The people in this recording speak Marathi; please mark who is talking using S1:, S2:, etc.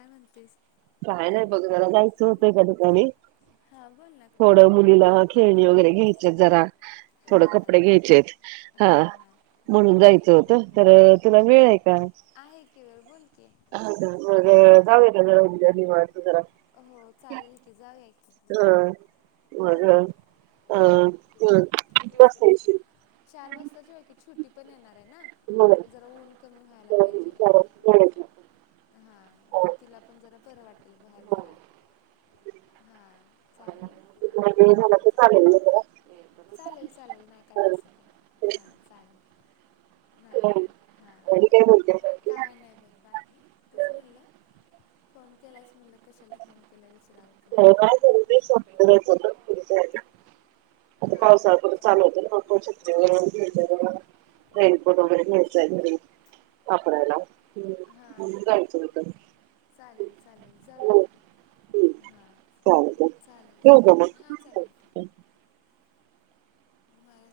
S1: काय म्हणतीस?
S2: काय नाही बघ मला जायचं होतं एका ठिकाणी थोडं मुलीला खेळणी वगैरे घ्यायचेत जरा थोडं
S1: हा हा
S2: कपडे घ्यायचेत
S1: हा
S2: हा म्हणून जायचं
S1: होते
S2: होतं तर तुला वेळ आहे का?
S1: आहे की वेळ बोल की आहे
S2: ह
S1: का
S2: मग जाउया
S1: जाऊया
S2: काय
S1: का
S2: जरा [unintelligible]
S1: उद्या
S2: जरा
S1: हो चालेल की जाऊया की.
S2: हा
S1: हा
S2: मग हम्
S1: किती
S2: तू किती वाजता येशील?
S1: छुटी पण येणार आहे ना
S2: बर.
S1: जरा ऊन कमी व्हायला पाहिजे
S2: [unintelligible]
S1: हा म्हणजे तिला पण जरा बरं वाटेल बाहेर
S2: हा.
S1: जरा. हा चालेल,
S2: तुला वेळ झाला तर चालेल ना जरा.
S1: चालेल, चालेल नाही काय तस काय हा चालेल. नाही
S2: हम् आणि काय बोलतेय
S1: हां
S2: बाकी
S1: काय नाही बघ बाकी तेच म्हणलं, फोन केलायस म्हणल कशाला फोन केला? विचार.
S2: कायचं ना आता
S1: हां हां
S2: पावसाळा परत चालू होतंय व रेनकोट वगैरे घ्यायचय घरी वापरायला ह्
S1: हां
S2: सांगून
S1: हां
S2: जायचं गं त्यांना.
S1: चालेल चालेल जाऊया की हां
S2: [inaudible] चालेल
S1: चालेल
S2: ठेवू का
S1: हां
S2: मग.
S1: चालेल ठीक
S2: [inaudible]
S1: मला